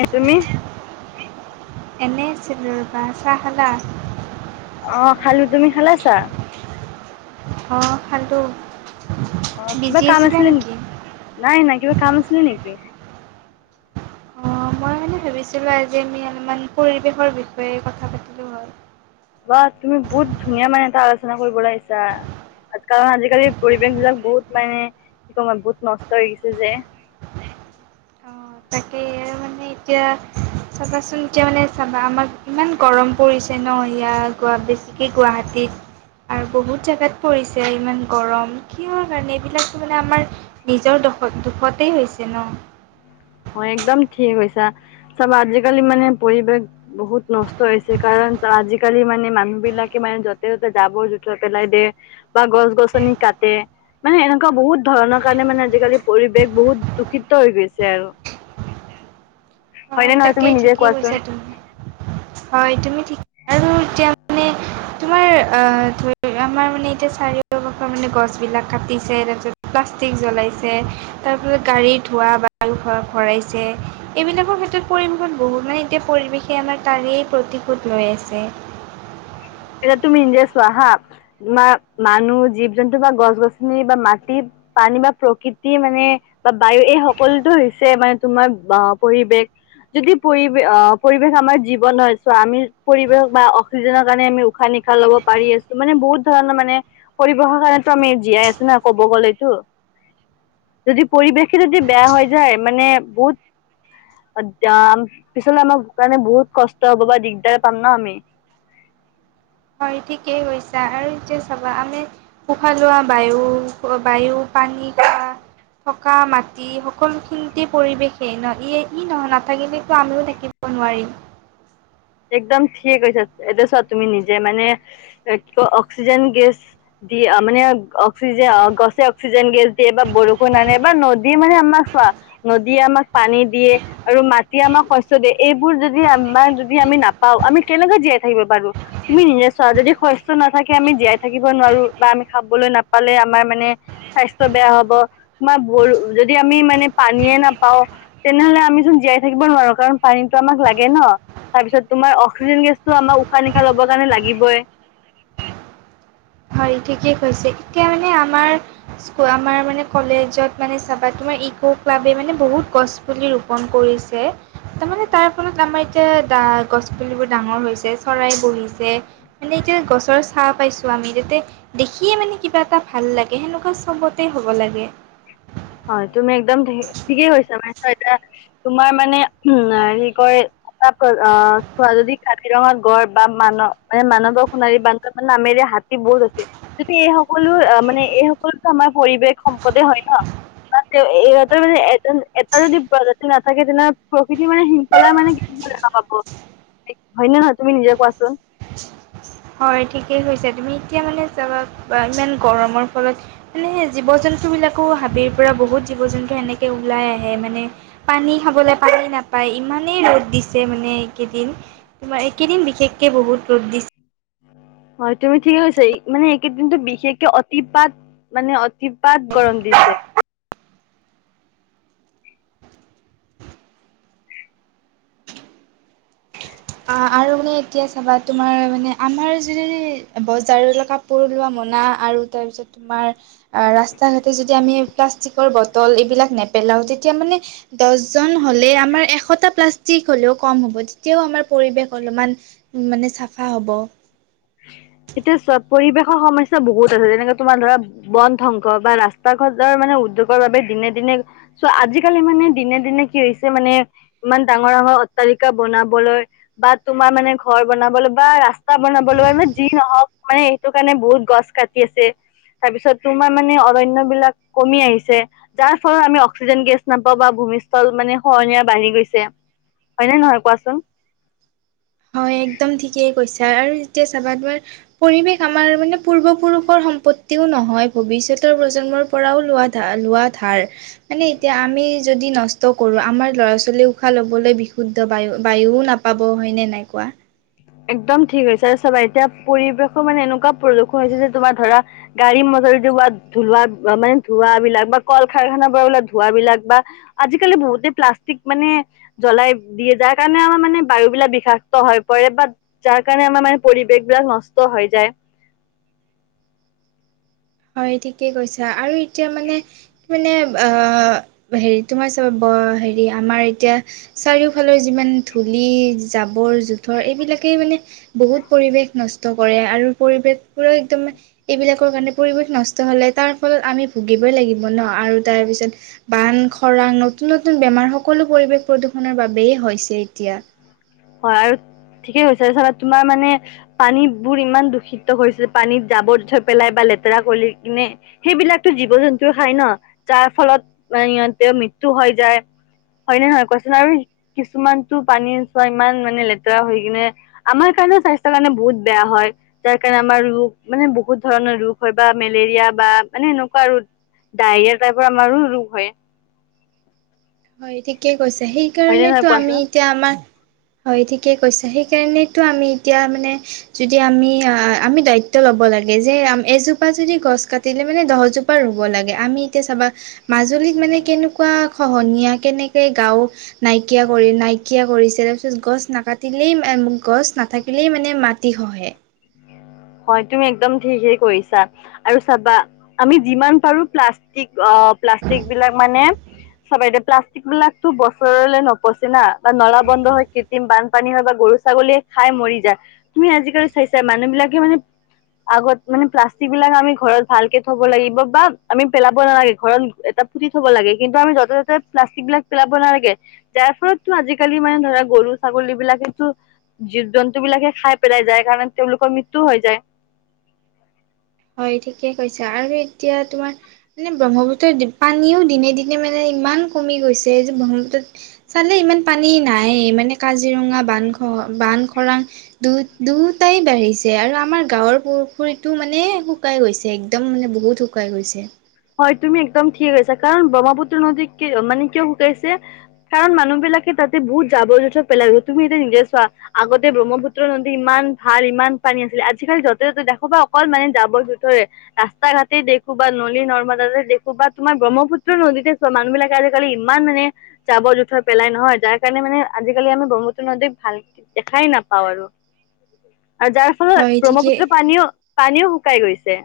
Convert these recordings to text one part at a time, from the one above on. এ তুমি এনে আছিলো ৰবা চাহ খালা। অ', খালো তুমি খালা চাহ। অ খালো। অ', কিবা কাম আছিলে নেকি নাই নাই কিবা কাম আছিলে নেকি? অ মই মানে ভাবিছিলো আজি আমি অলপমান পৰিৱেশৰ বিষয়ে কথা পাতিলো হয়। বা তুমি বহুত ধুনীয়া মানে এটা আলোচনা কৰিব আহিছা। কাৰণ আজিকালি পৰিৱেশ বিলাক বহুত মানে কি কম বহুত নষ্ট হৈ গৈছে যে। অ তাকে মানে এতিয়া। চাবাচোন এতিয়া মানে চাবা আমাৰ ইমান গৰম পৰিছে ন' ইয়াত বেছিকৈ গুৱাহাটীত। আৰু বহুত জেগাত পৰিছে ইমান গৰম। কিয় কাৰণে এইবিলাক মানে আমাৰ নিজৰ। দুষতেই হৈছে ন'। হয় একদম ঠিকেই কৈছা। চাবা আজিকালি মানে পৰিৱেশ বহুত নষ্ট হৈছে কাৰণ। আজিকালি মানে মানুহ বিলাকে মানে য'তে ত'তে জাবৰ জোথৰ পেলাই দিয়ে বা গছ গছনি কাটে। তাতে মানে এনেকুৱা বহুত ধৰণৰ কাৰণে মানে আজিকালি পৰিৱেশ বহুত দূষিত হৈ গৈছে আৰু। হয় হয়নে নহয় তুমি তাকেই নিজে ঠিকেই কোৱাচোন কৈছা তুমি, হয় তুমি ঠিক আৰু এতিয়া মানে তোমাৰ অ' আমাৰ মানে এতিয়া চাৰিও ফালৰ মানে গছ বিলাক কাটিছে। তাৰপিছত প্লাষ্টিক জ্বলাইছে ত। তাৰোপৰি গাড়ী ধোঁৱা ভৰাইছে এইবিলাকৰ ক্ষেত্ৰত। পৰিৱেশত বহুত মানে এতিয়া পৰিৱেশে আমাৰ তাৰেই প্ৰতিশোধ লৈ আছে এয়া তুমি নিজে চোৱা হা তোমাৰ মানুহ জীৱ জন্তু বা গছ গছনি বা মাটি। পানী বা প্ৰকৃতি মানে বা বায়ু এই সকলোতো হৈছে মানে তোমাৰ পৰিৱেশ। যদি পৰিৱেশ আহ পৰিৱেশ আমাৰ জীৱন হয় চ আমি পৰিৱেশ বা অক্সিজেনৰ কাৰণে আমি উশাহ নিশাহ লব পাৰি আছো। মানে বহুত ধৰণৰ মানে পৰিৱেশৰ কাৰণো আমি জীয়াই আছো না কব গ'লেতো। উ। যদি পৰিৱেশে যদি বেয়া হৈ যায় মানে বহুত পিছলে আমাৰ কাৰণে বহুত কষ্ট হ'ব। বা দিগদাৰে পাম ন আমি। [inaudible] হয় ঠিকেই কৈছা আৰু এতিয়া চাবা আমি উশাহ লোৱা বায়ু বায়ু। আহিবা। থকা মাটি সকলোখিনিতে পৰিৱেশেই নহ ই ই নহয় নাথাকিলো আমিও থাকিম নোৱাৰি। একদম ঠিকে কৈছা এতিয়া চোৱা তুমি নিজে মানে কি কয় অক্সিজেন গেছ। দিয়া মানে অক্সিজেন গছে অক্সিজেন গেছ দিয়ে বা বৰষুণ আানে বা নদীয়ে মানে আমাক নদীয়ে আমাক পানী দিয়ে আৰু মাটিয়ে আমাক শস্য দিয়ে এইবোৰ যদি আমাক যদি। যদি আমি নাপাও আমি কেনেকে জীয়াই থাকিব পাৰো তুমি নিজে চোৱা যদি শস্য নাথাকে আমি জীয়াই থাকিব নোৱাৰো। বা আমি খাবলৈ নাপালে আমাৰ মানে স্বাস্থ্য বেয়া হ'ব আমাৰ যদি আমি। মানে পানীয়েে নাপাওঁ তেনেহলে আমিচোন জীয়াই থাকিব নোৱাৰো কাৰণ পানীতো আমাক লাগে ন'। তাৰপিছত তোমাৰ অক্সিজেন গেছটো। আমাৰ উশাহ নিশাহ লবৰ কাৰণে লাগিবই। হয় ঠিকে কৈছে। এতিয়া মানে আমাৰ আমাৰ মানে কলেজত মানে চাবা তোমাৰ। ইকো ক্লাৱে মানে বহুত গছপুলি ৰোপন কৰিছে। তাৰমানে তাৰ ফলত আমাৰ এতিয়া দা গছ পুলিবোৰ ডাঙৰ হৈছে চৰাই বহিছে মানে। তেতিয়া গছৰ ছাঁ পাইছো আমি দেখিয়ে মানে কিবা এটা ভাল লাগে সেনেকুৱা চবতে হ'ব লাগে। হয় তুমি একদম ঠিকেই কৈছা মানে। এ তোমাৰ মানে উম হেৰি কয় চোৱা যদি কাজিৰঙাত গড় বা মানৱ মানে মানৱৰ সোণাৰী বান্ধ মানে নামেৰে হাতী বহুত আছে যদি এই সকলো মানে এই সকলো আমাৰ পৰিৱেশ সম্পদে হয় ন। বা তেওঁ ইহঁতৰ মানে এজন এটা যদি প্ৰজাতিৰ নাথাকে তেনেহ'লে প্ৰকৃতিৰ মানে শৃংখলা কি। ক'ত দেখা পাব হয়নে নহয় তুমি নিজেই কোৱাচোন। হয় ঠিকেই হৈছে তুমি এতিয়া মানে যাবা ইমান গৰমৰ ফলত মানে হে জীৱ জন্তু বস্তু বিলাকো হাবিৰ পৰা বহুত জীৱ-জন্তু এনেকে ওলাই আহে। মানে পানী খাবলৈ পানী না পায় ইমানেই ৰ'দ দিছে মানে এইকেইদিন। তোমাৰ এইকেইদিন বিশেষকে বহুত ৰ'দ দিছ [inaudible] হয় তুমি ঠিকে কৈছা। মানে এইকেইদিনটো বিশেষকে অতিপাত মানে অতিপাত গৰম দিছে। [inaudible] অহ। আৰু মানে এতিয়া চাবা তোমাৰ মানে আমাৰ যদি বজাৰৰ কাপোৰ লোৱা মন আপোনা আৰু তাৰপিছত তোমাৰ আ ৰাস্তা ঘাতে যেতিয়া আমি প্লাষ্টিকৰ বটল এইবিলাক নেপেল নেপেলাও তেতিয়া মানে দহজন হ'লে আমাৰ এশটা প্লাষ্টিক হ'লেও কম হ'ব তেতিয়াও আমাৰ পৰিৱেশ অলপমান মানে চাফা হ'ব। এতিয়া চব পৰিৱেশৰ সমস্যা বহুত আছে যেনেকে তোমাৰ ধৰা বন ধ্বংস বা ৰাস্তা ঘৰ মানে উদ্যোগৰ বাবে দিনে দিনে চোৱা আজিকালি মানে দিনে দিনে কি হৈছে মানে ইমান ডাঙৰ ডাঙৰ তালিকা বনাবলৈ বা তোমাৰ মানে ঘৰ বনাবলৈ বা ৰাস্তা বনাব বোলো যি নহওক মানে এইটো কাৰণে বহুত গছ কাটি আছে। তাৰপিছত তোমাৰ মানে অৰণ্যৰ বিলাক কমি আহিছে। যাৰ ফলত আমি অক্সিজেন গেছ নাপাওঁ বা ভূমিস্থল মানে খহনীয়া বাঢ়ি গৈছে হয়নে নহয় কোৱাচোন? হয় একদম ঠিকেই কৈছা আৰু যেতিয়া চাবাগৈ পৰিৱেশ আমাৰ মানে পূৰ্বপুৰুষৰ সম্পত্তিও নহয় ভৱিষ্যতৰ প্ৰজন্মৰ পৰাও লোৱা ধা লোৱা ধাৰ। মানে এতিয়া আমি যদি নষ্ট কৰো আমাৰ ল'ৰা ছোৱালী উশাহ ল'ব লবলৈ বিশুদ্ধ বায়ু বায়ুও নাপাব হয় নাই কোৱা। একদম ঠিক হৈছে আৰু চাবা এতিয়া পৰিৱেশৰ মানে এনেকুৱা প্ৰদূষণ হৈছে যে তোমাৰ ধৰা গাড়ী ম গাড়ী পৰা উলুৱা মানে ধোৱাবিলাক বা কল কাৰখানাৰ পৰা ওলোৱা ধোৱাবিলাক বা আজিকালি বহুতে প্লাষ্টিক মানে জ্বলাই দিয়ে যাৰ কাৰণে আমাৰ মানে বায়ুবিলাক বিষাক্ত হয়। কৰে বা যাৰ কাৰণে আমাৰ মানে পৰিৱেশ বিলাক নষ্ট হৈ যায়। [inaudible] হয় ঠিকে কৈছা আৰু এতিয়া মানে কি মানে অহ হেৰি তোমাৰ চব অহেৰি আমাৰ এতিয়া চাৰিওফালৰ যিমান ধূলি জাবৰ জোথৰ এইবিলাকে এতিয়া মানে বহুত পৰিৱেশ নষ্ট কৰে আৰু পৰিৱেশ বোৰে একদম এইবিলাকৰ কাৰণে পৰিৱেশ নষ্ট হ'লে তাৰ ফলত আমি ভুগিবয়ে লাগিব ন আৰু তাৰপিছত বান খৰাং ন নতুন নতুন বেমাৰ সকলো পৰিৱেশ প্ৰদূষণৰ বাবেই হৈছে এতিয়া। হয় আৰু ঠিকেই কৈছে তোমাৰ মানে পানীবোৰ ইমান দূষিতছে হৈছে যে পানীত জাবত থৈ পেলাই প লেতেৰা কৰি কিনে সেইবিলাকো জীৱ জন্তু খাই ন যাৰ ফলত ম সিহঁতৰ মৃত্যুৰ হৈ যায় হয় নেহয় কোৱাচোন আৰু কিছুমানতো পানী ইমান মানে লেতেৰা হৈ কিনে আমাৰ কাৰণে স্বাস্থ্যৰ কাৰণে বহুত বেয়া হয়। যাৰ কাৰণে আমাৰ ৰোগ মানে বহুত ধৰণৰ ৰোগ হয় বা মেলেৰিয়া বা মানে এনেকুৱা আৰু ডায়েৰিয়া টাইপৰ আমাৰো ৰোগ হয়। হয়, ঠিকেই কৈছে হয় নে নহয় সেইকাৰণেতো আমি কোৱাচোন এতিয়া আমাৰ হয় ঠিকেই কৈছে। সেইকাৰনেতো আমি এতিয়া মানে যদি আমি আমি দায়িত্ব লব ৰুব লাগে যে আএজোপা যদি গছ কাটিলে মানে দহজোপাৰ ৰুব লাগে। আমি এতিয়া চাবা মাজৰ আচৰিত মানে কেনেকুৱা খহনীয়া কেনেকে গাওঁ নাইকিয়া কৰি নাইকিয়া কৰিছে। ত গছ নাকাটিলেই গছ নাথাকিলেই মানে মাটি খহে। হয় তুমি একদম ঠিকে কৰিছা আৰু চাবা আমি যিমান পাৰো প্লাষ্টিক আহ প্লাষ্টিকবিলাক মানে চবে প্লাষ্টিক বিলাকতো বছৰলৈ নপচি না বা নলা বন্ধ বন্ধ হৈ কৃত্ৰিম বানপানী হৈ বা গৰু ছাগলীয়ে খাই মৰি যায়। তুমি আজিকালি চাইছাই মানুহবিলাকে মানে আগত মানে প্লাষ্টিক বিলাক আমি ঘৰত ভালকে থব লাগিব বা আমি পেলাব নালাগে ঘৰত এটা পুতি থ'ব লাগে কিন্তু আমি য'তে ত'তে প্লাষ্টিকবিলাক পেলাব নালাগে। যাৰ ফলতো আজিকালি মানে ধৰা গৰু ছাগলীবিলাকেতো জীৱ জন্তু বিলাকে খাই পেলাই যায় কাৰণে তেওঁলোকৰ মৃত্যু হৈ যায় হয় ঠিকে কৈছা, আৰু এতিয়া তোমাৰ মানে ব্ৰহ্মপুত্ৰৰ পানীও দিনে দিনে মানে ইমান কমি গৈছে যে ব্ৰহ্মপুত্ৰত চালেই ইমান পানী নাই মানে কাজিৰঙা বান খ বান খৰাং দু দুটাই বাঢ়ি। ছে আৰু আমাৰ গাঁৱৰ পুখুৰীতটো মানে শুকাই গৈছে এক্দম মানে বহুত শুকাই গৈছে হয়, তুমি একদম ঠিক আছা কাৰণ ব্ৰহ্মপুত্ৰ নদী মানে কিয় শুকাইছে কাৰণ মানুহ বিলাকে তাতে বহুত জাৱৰ জোথৰ পেলাই তুমি এতিয়া নিজে চোৱা আগতে ব্ৰহ্মপুত্ৰৰ নদী ইমান ভাল ইমান পানী আে আজিকালি য'তে ত'তে দেখো বাা অকল মানে যাব জোথৰে ৰাস্তা ঘাটেই দেখো বা নলী নৰ্ম দেখো বা তোমাৰ ব্ৰহ্মপুত্ৰ নদীতে চোৱা মানুহ বিলাকে আজিকালি ইমান মানে জাৱৰ জোথৰ পেলাই নহয় হয়, যাৰ কাৰণে মানে আজিকালি আমি ব্ৰহ্মুত্ৰ নদীক ভাল দেখাই নাপাওঁ আৰু [inaudible] আৰু যাৰ হয় ফলত ঠিকে ব্ৰহ্মপুত্ৰ পানীও পানীও শুকাই গৈছে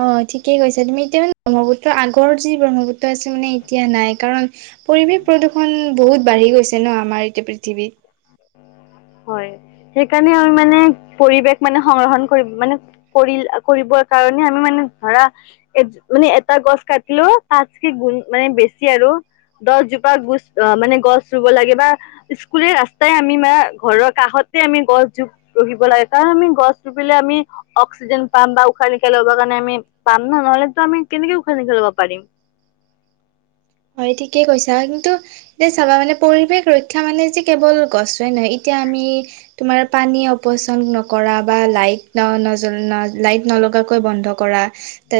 অ', ঠিকেই কৈছ তুমি এতিয়া মানে ব্ৰহ্মপুত্ৰ আগৰ যি ব্ৰহ্মপুত্ৰ মানে এতিয়া নাই কাৰণ পৰিৱেশ প্ৰদূষণ বহুত বাঢ়ি গৈছে ন আমাৰ এতিয়া পৃথিৱীত হয় সেইকাৰণে আমি মানে পৰিৱেশ মানে সংৰক্ষণ কৰিব মানে পৰি কৰিব কাৰণে আমি মানে ধৰা এ মানে এটা গছ কাটিলো তাতকে গুণ মানে বেছি আৰু দছজোপা গুছ মানে গছ ৰুব লাগে বা স্কুলে ৰাস্তাই আমি ম ঘৰৰ কাষতে আমি গছ জোপ ৰুহিব লাগে কাৰণ আমি গছ ৰুপিলে আমি অক্সিজেন পাম বা। উশাহ-নিশাহ ল'ব কাৰণে বৰ কাৰণে আমি পাম ন নহ'লেতো আমি কেনেকে উখান ন খেলব পাৰিম হয়, ঠিকেই কৈছা কিন্তু এয়া চাবা মানে পৰিৱেশ ৰক্ষা মানে যে কেৱল গছোৱই নহয় এতিয়া আমি তোমাৰ পানী অপচন্দ নকৰা বা লাইট ন ন লাইট নলগাকৈ বন্ধ কৰা তাৰ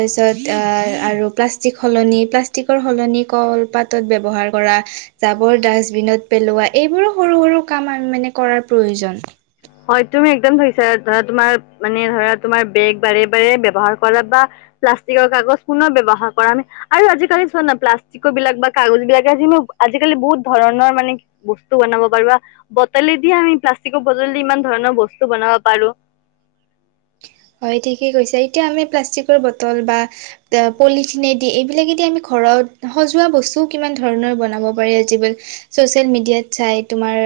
পিছত অ', আৰু প্লাষ্টিক সলনি, প্লাষ্টিকৰ সলনি কলপাতত ব্যৱহাৰ কৰা জাৱৰ ডাষ্টবিনত পেলোৱা এইবোৰো সৰু, সৰু কাম মানে কৰাৰ প্ৰয়োজন হয়, তুমি একদম ভৰিছা ধৰা তোমাৰ মানে ধৰা তোমাৰ বেগ বাৰে বাৰে ব্যৱহাৰ কৰা বা প্লাষ্টিকৰ কাগজ পুনৰ ব্যৱহাৰ কৰা আমি আৰু আজিকালি চোৱা না প্লাষ্টিকৰ বিলাক বা কাগজ বিলাকে যি আজিকালি বহুত ধৰণৰ মানে বস্তু বনাব পাৰিবা বটলে দিয়ে আমি প্লাষ্টিকৰ। বজলি ইমান ধৰণৰ বস্তু বনাব পাৰো হয়, ঠিকে কৈছে এতিয়া আমি প্লাষ্টিকৰ বটল বা পলিথিনেদি এইবিলাকেদি আমি ঘৰত সজোৱা বস্ত কিমান ধৰনৰ বনাব পাৰি চচিয়েল মিডিয়াত চাই তোমাৰ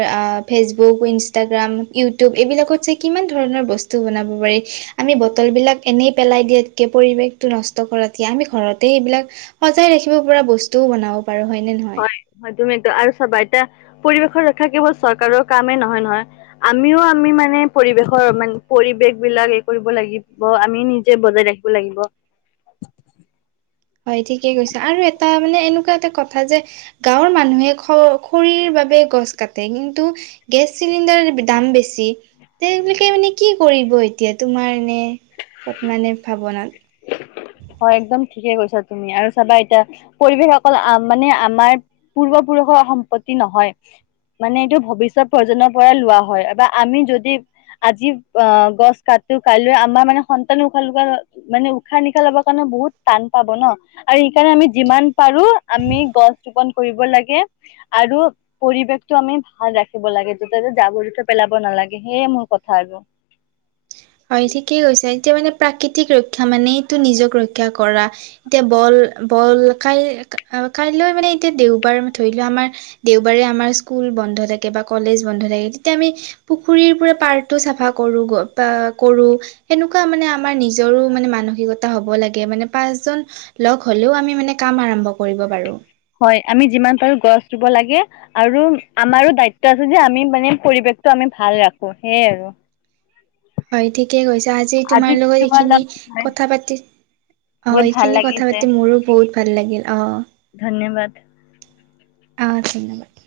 ফেচবুক, ইনষ্টাগ্ৰাম, ইউটিউব, এইবিলাকত যে কিমান ধৰণৰ বস্তু বনাব পাৰি আমি বটলবিলাক এনেই পেলাই দিয়াতকৈ পৰিৱেশটো নষ্ট কৰাতহিয় আমি ঘৰতে সেইবিলাক। সজাই ৰাখিব পৰা বস্তুও বনাব পাৰো হয় নে নহয় তুমি একদম আৰু চাবা এতিয়া পৰিৱেশৰ ৰক্ষা কেৱল চৰকাৰৰ কামেই নহয়, নহয় আমিও আমি মানে পৰিৱেশৰ মানে পৰিৱেশ বিলাক এই কৰিব লাগিব আমি নিজে বজাই ৰাখিব লাগিব হয় ঠিকে কৈছা, আৰু এটা মানে, এনেকুৱা এটা কথা যে গাঁৱৰ মানুহে খ খৰিৰ বাবে গছ কাটে কিন্তু গেছ চিলিণ্ডাৰৰ দাম বেছি তেবাকে মানে কি কৰিব এতিয়া তোমাৰ নে কত মানে ভাৱনাত হয়, একদম ঠিকে কৈছা তুমি আৰু চাবা এতিয়া পৰিৱেশ অকল মানে আমাৰ পূৰ্বপ পৰুষ সম্পত্তি নহয় মানে এইটো ভৱিষ্যত প্ৰজন্মৰ পৰাই লোৱা হয় বা আমি যদি আজি অ', গছ কাট ত কাইলৈ আমাৰ মানে সন্তানে উশাহা মানে উশাহ- নিশাহ লবা কাৰণে বহুত টান পাব ন আৰু সেইকাৰণে আমি যিমান পাৰো আমি গছ ৰোপন কৰিব লাগে আৰু পৰিৱেশতটো আমি ভাল ৰাখিব লাগে যতে ত জাবোৰ জোথৰ পেলাব নালাগে সেয়ে মোৰ কথা আহব [unintelligible] হয় ঠিকেই কৈছা এতিয়া মানে প্ৰাকৃতিক ৰক্ষা মানেটো নিজক ৰক্ষা কৰা এতিয়া বল। ক মান এতিয়া দেওবাৰ ধৰিোৱা আমাৰ দেওবাৰে আমাৰ স্কুল বন্ধ থাকে বা কলেজ বন্ধ থাকে তেতিয়া আমি পুখুৰীৰ পৰাৰে পাৰ্টো চাফা কৰোঁ বা কৰো সেনেকুৱা মানে আমাৰ নিজৰো মানে মানসিকতা হব লাগে মানে পাঁচজন লগ হ'লেও আমি মানে কাম আৰম্ভ কৰিব পাৰোঁ হয় আমি যিমান পাৰো গছ ৰুব লাগে আৰু আমাৰো দায়িত্ব আছে যে আমি মানে পৰিবেশ টো আমি ভাল ৰাখো সেইয়া আৰু হয় ঠিকে কৈছা আজি তোমাৰ লগত এইখিনি কথা পাতি আহ বহুত ভাল এইখিনি কথা লাগিছে পাতি মোৰো বহুত ভাল লাগিল অ ' ধন্যবাদ। আহ ধন্যবাদ।